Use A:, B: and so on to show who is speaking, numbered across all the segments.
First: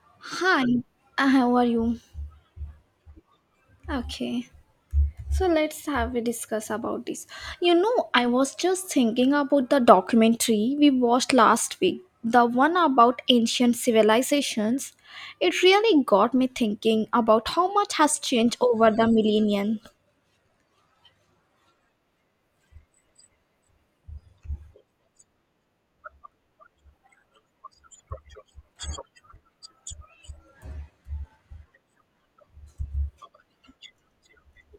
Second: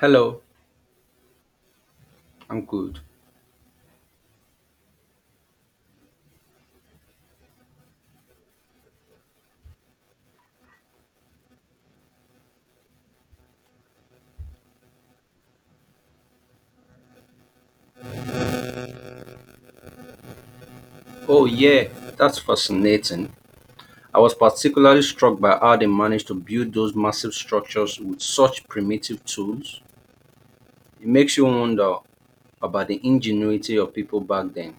A: Hello,
B: Hi, how are you?
A: I'm good.
B: Okay, so let's have a discuss about this. You know, I was just thinking about the documentary we watched last week, the one about ancient civilizations. It really got me thinking about how much has changed over the millennia.
A: Oh, yeah, that's fascinating. I was particularly struck by how they managed to build those massive structures with such primitive tools. It makes you wonder about the ingenuity of people back then.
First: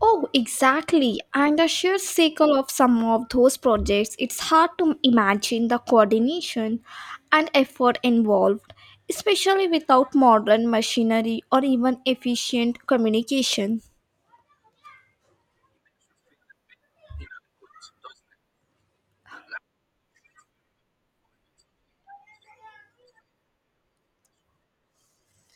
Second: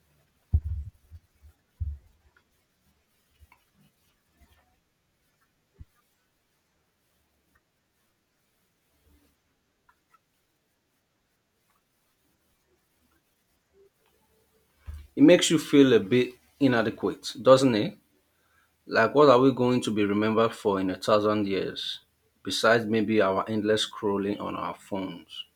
B: Oh, exactly. And the sheer scale of some of those projects, it's hard to imagine the coordination and effort involved, especially without modern machinery or even efficient communication.
A: It makes you feel a bit inadequate, doesn't it? Like, what are we going to be remembered for in a thousand years, besides maybe our endless scrolling on our phones?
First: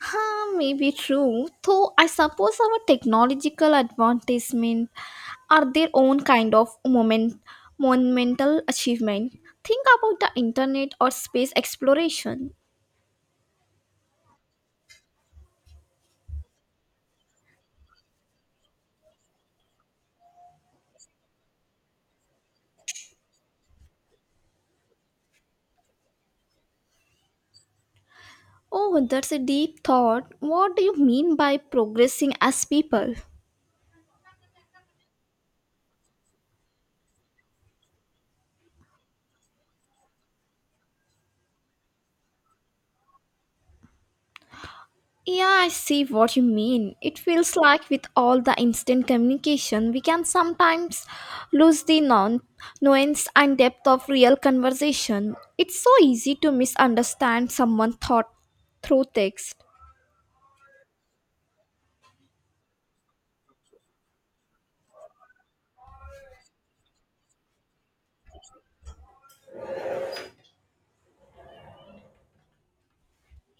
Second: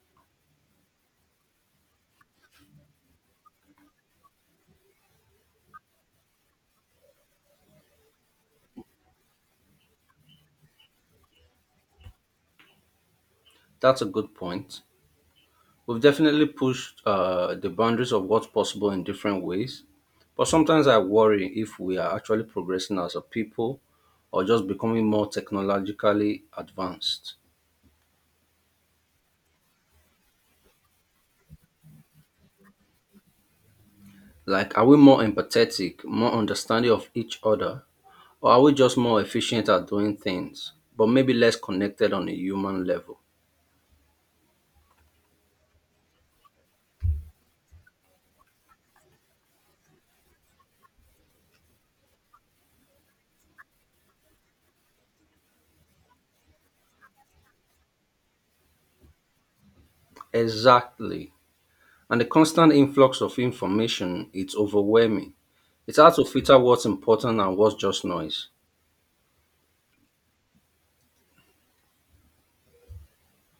B: Huh, maybe true. Though I suppose our technological advancement are their own kind of moment, monumental achievement. Think about the internet or space exploration.
A: That's a good point. We've definitely pushed the boundaries of what's possible in different ways, but sometimes I worry if we are actually progressing as a people or just becoming more technologically advanced.
B: Oh, that's a deep thought. What do you mean by progressing as people?
A: Like, are we more empathetic, more understanding of each other, or are we just more efficient at doing things, but maybe less connected on a human level?
B: Yeah, I see what you mean. It feels like with all the instant communication, we can sometimes lose the non nuance and depth of real conversation. It's so easy to misunderstand someone's thought through text.
A: Exactly. And the constant influx of information, it's overwhelming. It's hard to filter what's important and what's just noise.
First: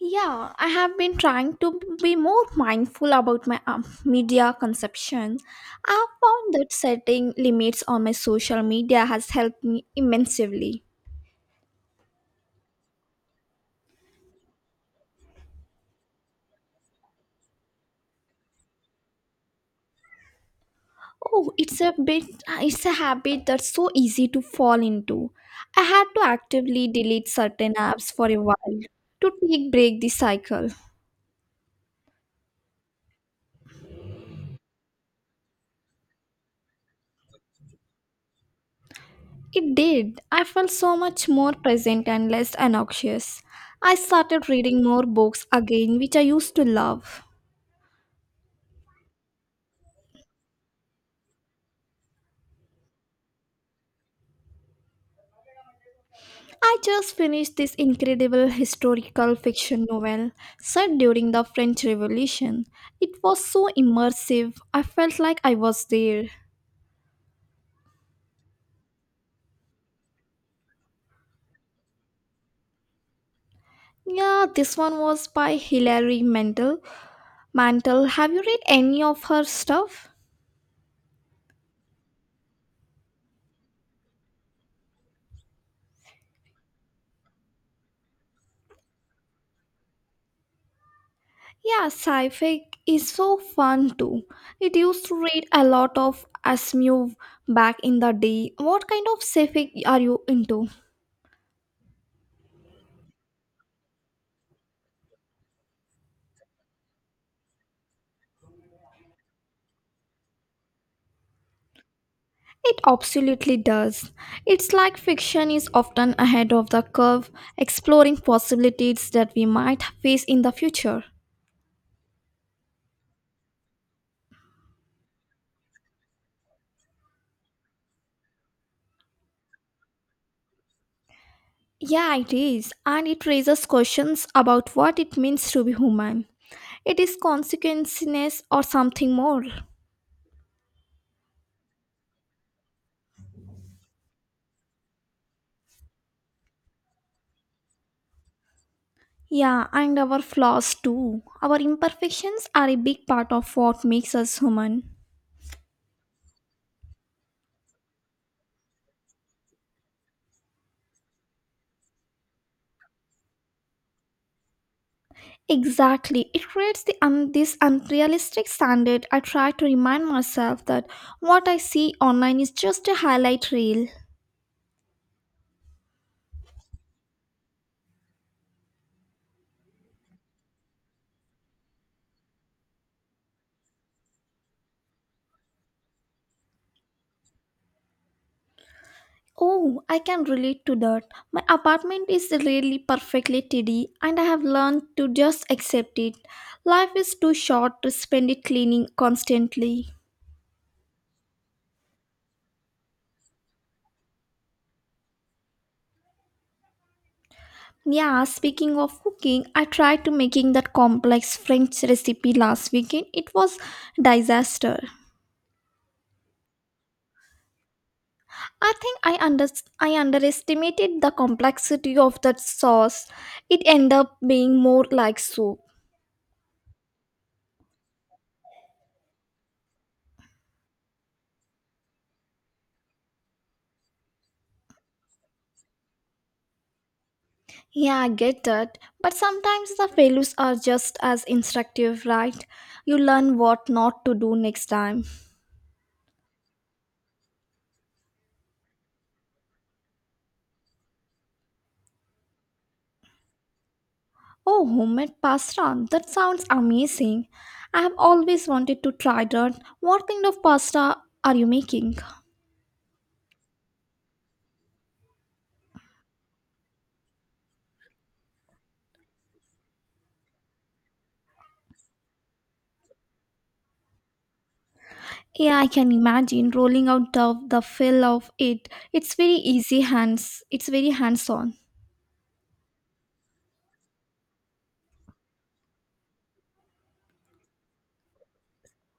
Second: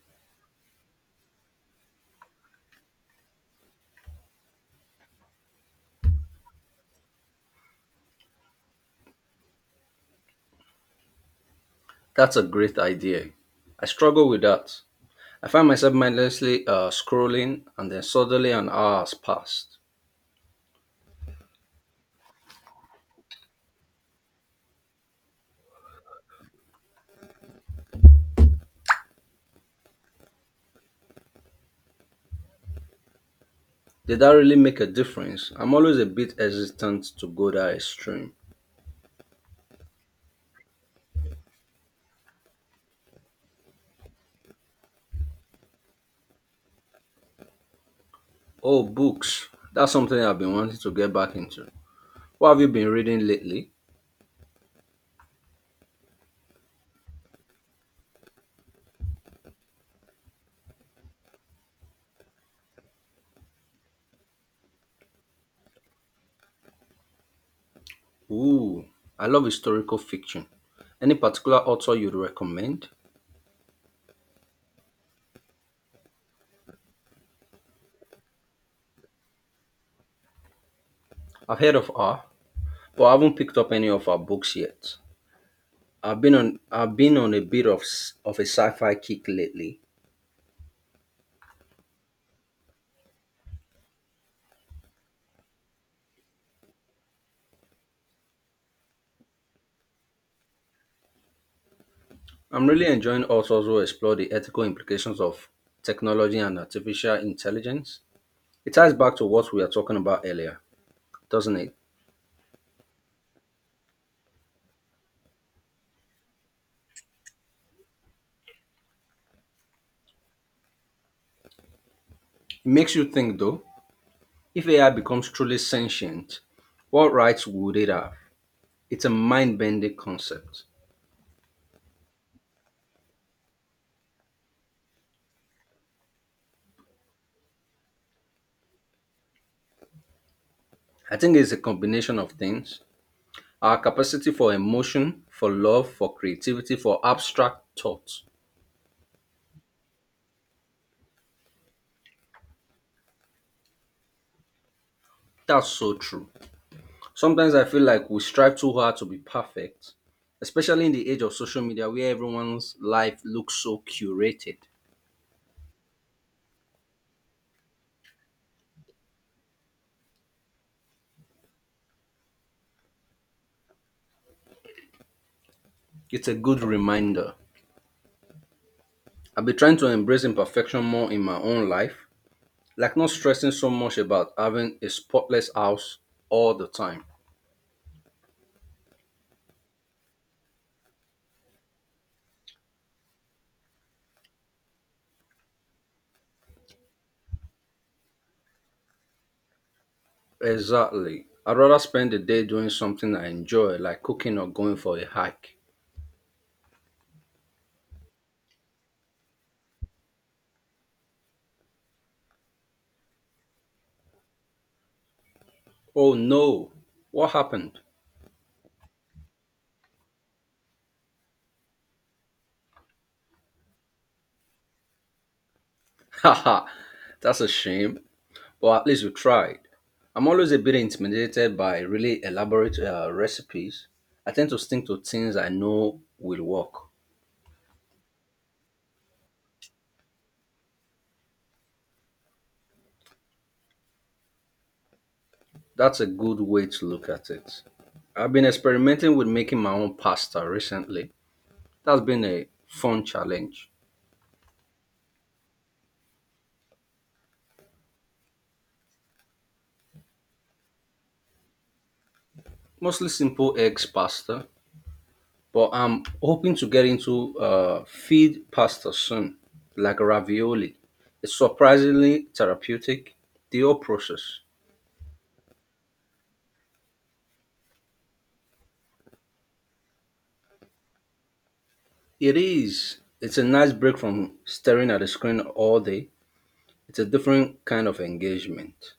B: Yeah, I have been trying to be more mindful about my media consumption. I found that setting limits on my social media has helped me immensely.
A: That's a great idea. I struggle with that. I find myself mindlessly scrolling and then suddenly an hour has passed.
B: Oh, it's a habit that's so easy to fall into. I had to actively delete certain apps for a while to take break the cycle.
A: Did that really make a difference? I'm always a bit hesitant to go that extreme.
B: It did. I felt so much more present and less anxious. I started reading more books again, which I used to love.
A: Oh, books. That's something I've been wanting to get back into. What have you been reading lately?
B: I just finished this incredible historical fiction novel set during the French Revolution. It was so immersive, I felt like I was there.
A: Ooh, I love historical fiction. Any particular author you'd recommend?
B: Yeah, this one was by Hilary Mantel. Mantel, have you read any of her stuff?
A: I've heard of her, but I haven't picked up any of her books yet. I've been on a bit of a sci-fi kick lately.
B: Yeah, sci-fi is so fun too. It used to read a lot of Asimov back in the day. What kind of sci-fi are you into?
A: I'm really enjoying us also explore the ethical implications of technology and artificial intelligence. It ties back to what we were talking about earlier, doesn't it?
B: It absolutely does. It's like fiction is often ahead of the curve, exploring possibilities that we might face in the future.
A: It makes you think though, if AI becomes truly sentient, what rights would it have? It's a mind bending concept.
B: Yeah, it is, and it raises questions about what it means to be human. It is consequences or something more.
A: I think it's a combination of things our capacity for emotion, for love, for creativity, for abstract thought.
B: Yeah, and our flaws too. Our imperfections are a big part of what makes us human.
A: That's so true. Sometimes I feel like we strive too hard to be perfect, especially in the age of social media where everyone's life looks so curated.
B: Exactly. It creates this unrealistic standard. I try to remind myself that what I see online is just a highlight reel.
A: It's a good reminder. I've been trying to embrace imperfection more in my own life, like not stressing so much about having a spotless house all the time.
B: Oh, I can relate to that. My apartment is really perfectly tidy and I have learned to just accept it. Life is too short to spend it cleaning constantly.
A: Exactly. I'd rather spend the day doing something I enjoy, like cooking or going for a hike.
B: Yeah, speaking of cooking, I tried to making that complex French recipe last weekend. It was disaster.
A: Oh no, what happened?
B: I think I under I underestimated the complexity of that sauce. It ended up being more like soup.
A: Haha, that's a shame. But at least you tried. I'm always a bit intimidated by really elaborate recipes. I tend to stick to things I know will work.
B: Yeah, I get that. But sometimes the failures are just as instructive, right? You learn what not to do next time.
A: That's a good way to look at it. I've been experimenting with making my own pasta recently. That's been a fun challenge.
B: Oh, homemade pasta. That sounds amazing. I have always wanted to try that. What kind of pasta are you making?
A: Mostly simple eggs pasta, but I'm hoping to get into feed pasta soon, like ravioli. It's surprisingly therapeutic, the whole process.
B: Yeah, I can imagine rolling out the fill of it. It's very easy hands. It's very hands-on.
A: It is. It's a nice break from staring at the screen all day. It's a different kind of engagement.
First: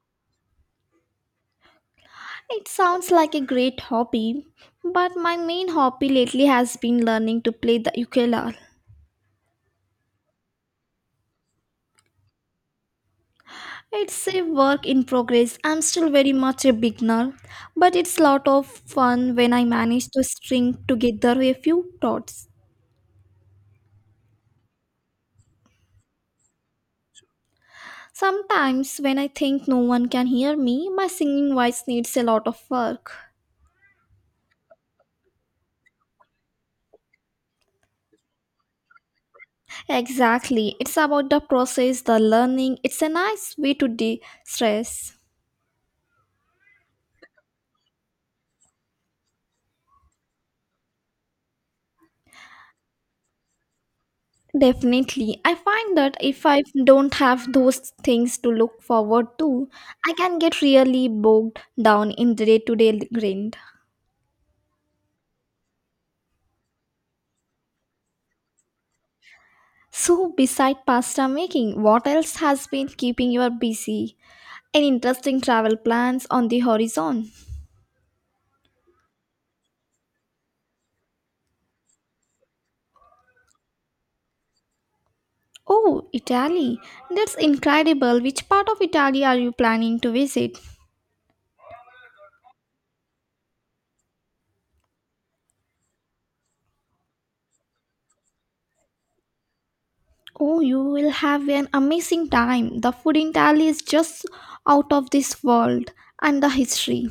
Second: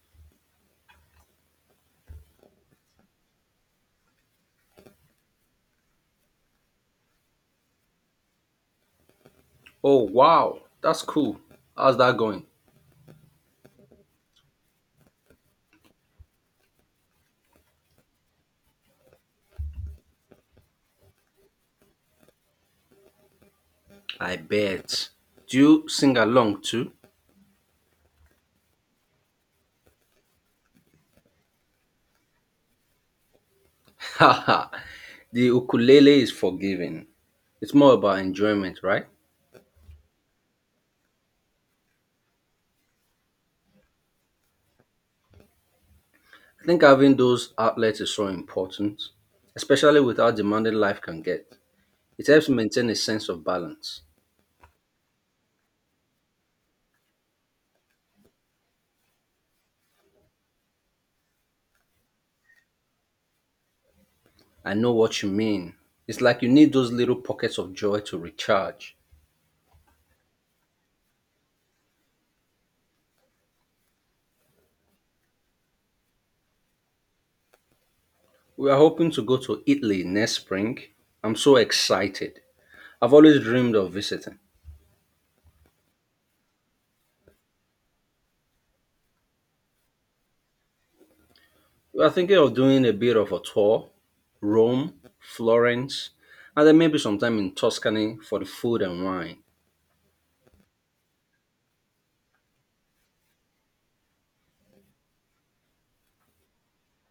B: It sounds like a great hobby, but my main hobby lately has been learning to play the ukulele.
A: Oh, wow. That's cool. How's that going?
B: It's a work in progress. I'm still very much a beginner, but it's lot of fun when I manage to string together a few chords.
A: I bet. Do you sing along too?
B: Sometimes when I think no one can hear me, my singing voice needs a lot of work.
A: Haha. The ukulele is forgiving. It's more about enjoyment, right?
B: Exactly. It's about the process, the learning. It's a nice way to de-stress.
A: I think having those outlets is so important, especially with how demanding life can get. It helps maintain a sense of balance.
B: Definitely. I find that if I don't have those things to look forward to, I can get really bogged down in the day to day grind.
A: I know what you mean. It's like you need those little pockets of joy to recharge.
B: So, beside pasta making, what else has been keeping you busy? Any interesting travel plans on the horizon?
A: We are hoping to go to Italy next spring. I'm so excited. I've always dreamed of visiting.
B: Oh, Italy. That's incredible. Which part of Italy are you planning to visit?
A: We are thinking of doing a bit of a tour Rome, Florence, and then maybe sometime in Tuscany for the food and wine.
B: Oh, you will have an amazing time. The food in Italy is just out of this world, and the history.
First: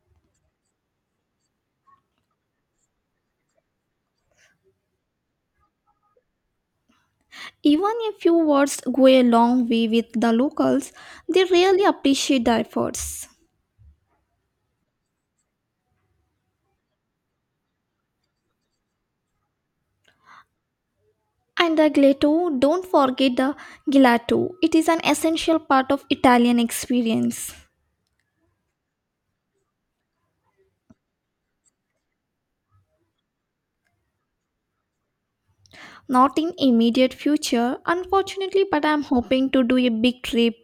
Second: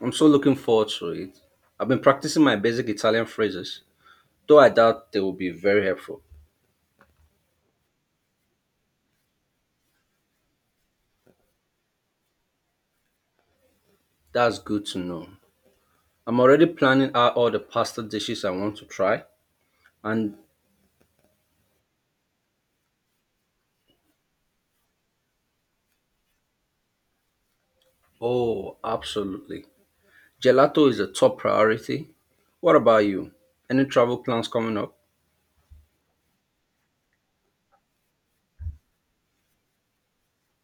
A: I'm so looking forward to it. I've been practicing my basic Italian phrases, though I doubt they will be very helpful.
B: Even a few words go a long way with the locals, they really appreciate the efforts.
A: That's good to know. I'm already planning out all the pasta dishes I want to try, and
B: And the gelato, don't forget the gelato. It is an essential part of Italian experience.
A: oh, absolutely. Gelato is a top priority. What about you? Any travel plans coming up?
B: Not in immediate future, unfortunately, but I'm hoping to do a big trip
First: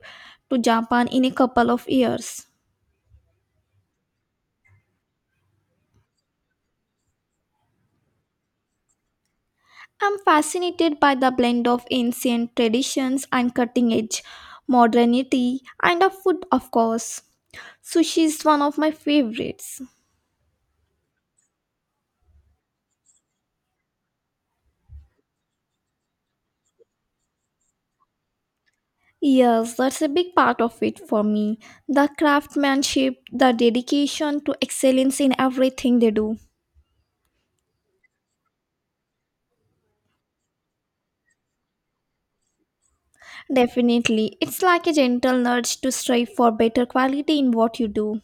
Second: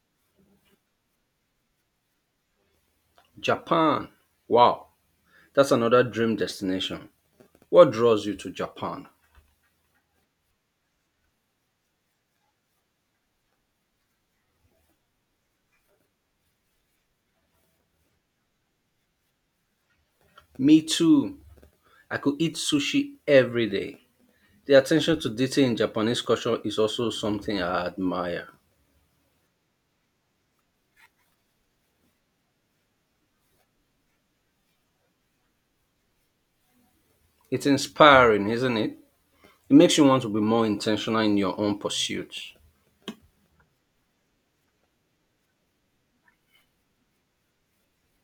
B: to Japan in a couple of years.
A: Japan. Wow, that's another dream destination. What draws you to Japan?
B: I'm fascinated by the blend of ancient traditions and cutting edge modernity and of food, of course. Sushi is one of my favorites.
A: Me too. I could eat sushi every day. The attention to detail in Japanese culture is also something I admire.
B: Yes, that's a big part of it for me. The craftsmanship, the dedication to excellence in everything they do.
A: It's inspiring, isn't it? It makes you want to be more intentional in your own pursuits.
B: Definitely. It's like a gentle nudge to strive for better quality in what you do.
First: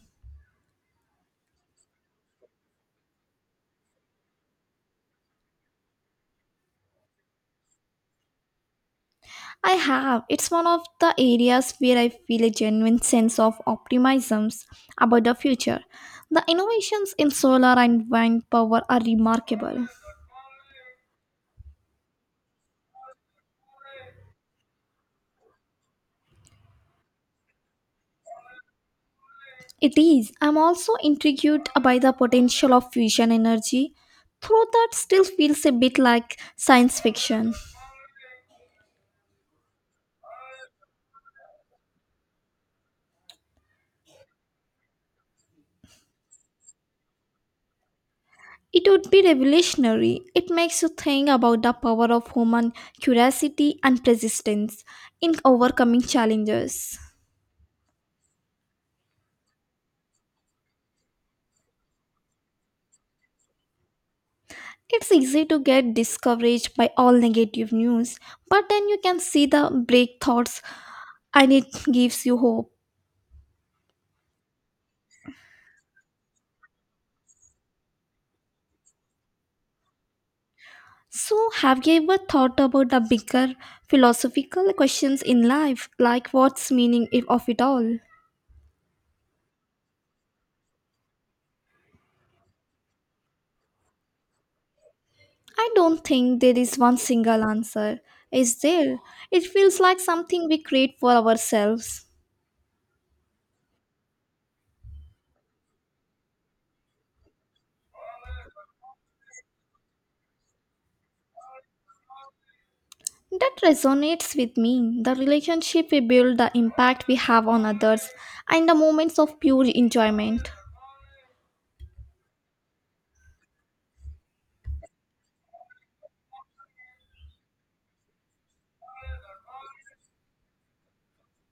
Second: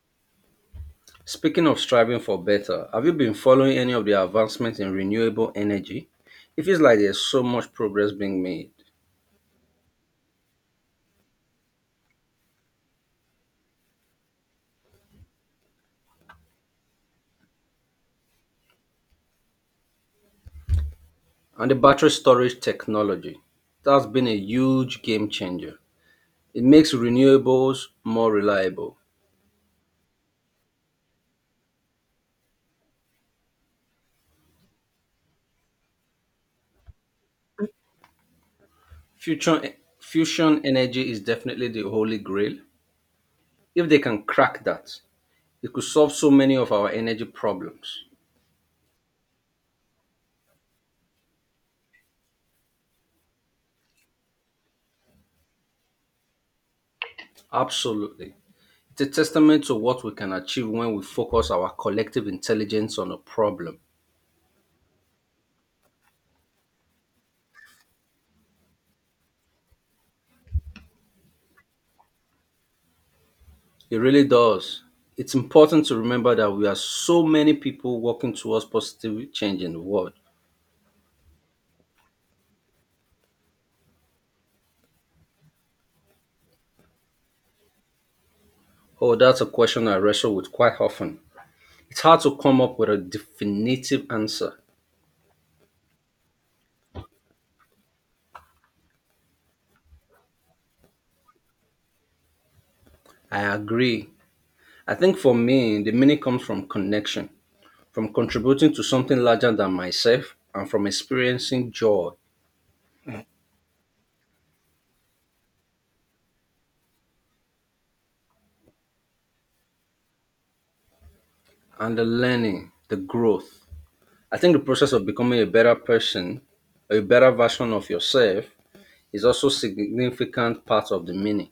A: Speaking of striving for better, have you been following any of the advancements in renewable energy? It feels like there's so much progress being made.
B: I have. It's one of the areas where I feel a genuine sense of optimism about the future. The innovations in solar and wind power are remarkable.
A: And the battery storage technology, that's been a huge game changer. It makes renewables more reliable.
B: It is. I'm also intrigued by the potential of fusion energy, though that still feels a bit like science fiction.
A: Fusion, fusion energy is definitely the holy grail. If they can crack that, it could solve so many of our energy problems.
B: It would be revolutionary. It makes you think about the power of human curiosity and persistence in overcoming challenges.
A: Absolutely. It's a testament to what we can achieve when we focus our collective intelligence on a problem.
B: It's easy to get discouraged by all negative news, but then you can see the breakthroughs and it gives you hope.
A: It really does. It's important to remember that we are so many people working towards positive change in the world.
B: So, have you ever thought about the bigger philosophical questions in life, like what's meaning if of it all?
A: Oh, that's a question I wrestle with quite often. It's hard to come up with a definitive answer.
B: I don't think there is one single answer. Is there? It feels like something we create for ourselves.
A: I agree. I think for me, the meaning comes from connection, from contributing to something larger than myself, and from experiencing joy
B: That resonates with me. The relationship we build, the impact we have on others, and the moments of pure enjoyment.
A: and the learning, the growth. I think the process of becoming a better person, a better version of yourself, is also significant part of the meaning.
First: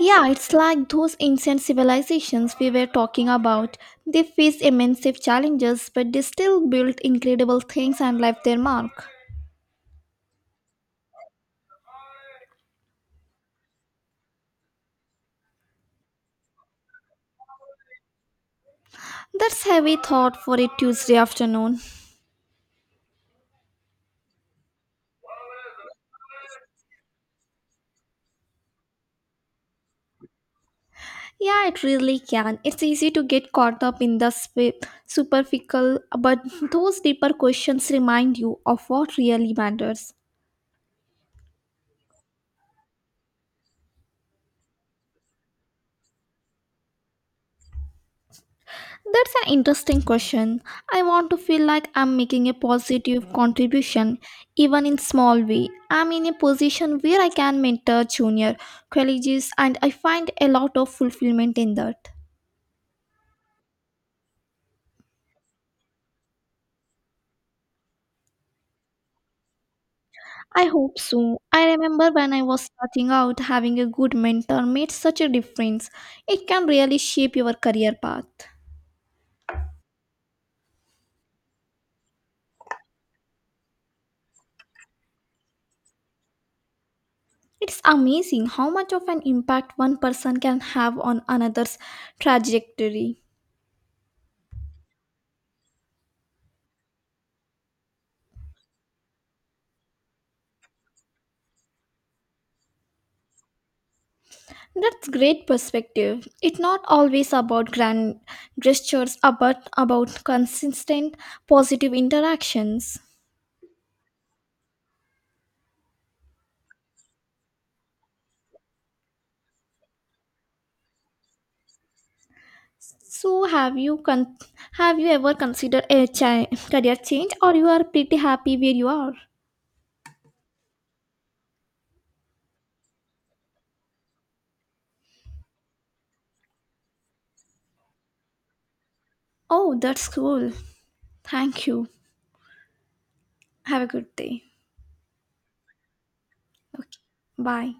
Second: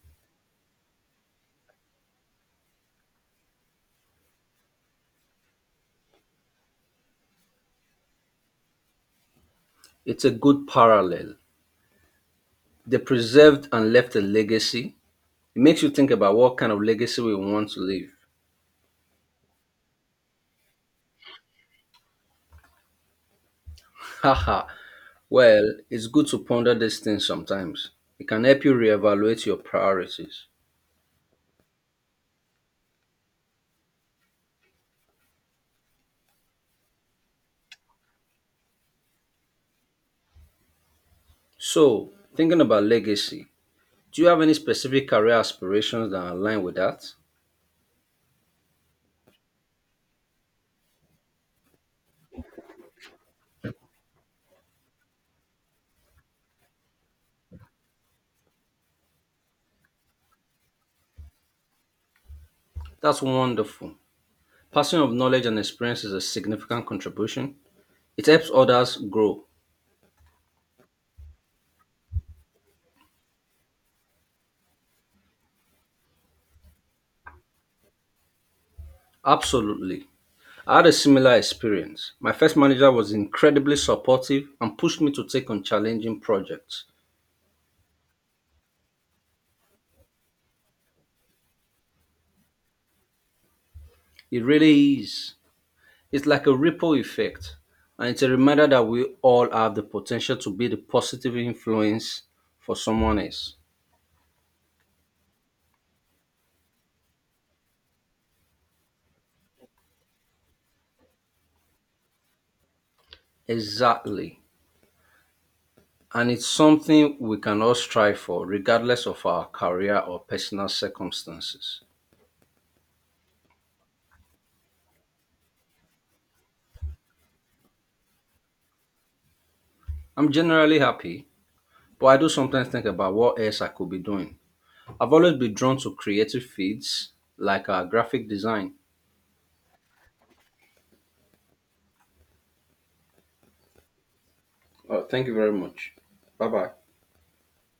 B: Yeah, it's like those ancient civilizations we were talking about. They faced immense challenges, but they still built incredible things and left their mark.
A: It's a good parallel. They preserved and left a legacy. It makes you think about what kind of legacy we want to leave.
B: That's heavy thought for a Tuesday afternoon.
A: Haha. Well, it's good to ponder these things sometimes. It can help you reevaluate your priorities.
B: Yeah, it really can. It's easy to get caught up in superficial, but those deeper questions remind you of what really matters.
A: So, thinking about legacy, do you have any specific career aspirations that align with that?
B: That's an interesting question. I want to feel like I'm making a positive contribution, even in small way. I'm in a position where I can mentor junior colleges, and I find a lot of fulfillment in that.
A: That's wonderful. Passing of knowledge and experience is a significant contribution. It helps others grow.
B: I hope so. I remember when I was starting out, having a good mentor made such a difference. It can really shape your career path.
A: Absolutely. I had a similar experience. My first manager was incredibly supportive and pushed me to take on challenging projects.
B: It's amazing how much of an impact one person can have on another's trajectory.
A: It really is. It's like a ripple effect, and it's a reminder that we all have the potential to be the positive influence for someone else.
B: That's great perspective. It's not always about grand gestures, but about consistent positive interactions.
A: Exactly. And it's something we can all strive for, regardless of our career or personal circumstances.
B: So, have you con- have you ever considered a career change, or you are pretty happy where you are?
A: I'm generally happy, but I do sometimes think about what else I could be doing. I've always been drawn to creative fields like graphic design.
B: Oh, that's cool. Thank you. Have a good day.
A: Oh, thank you very much. Bye bye.
B: Okay. Bye.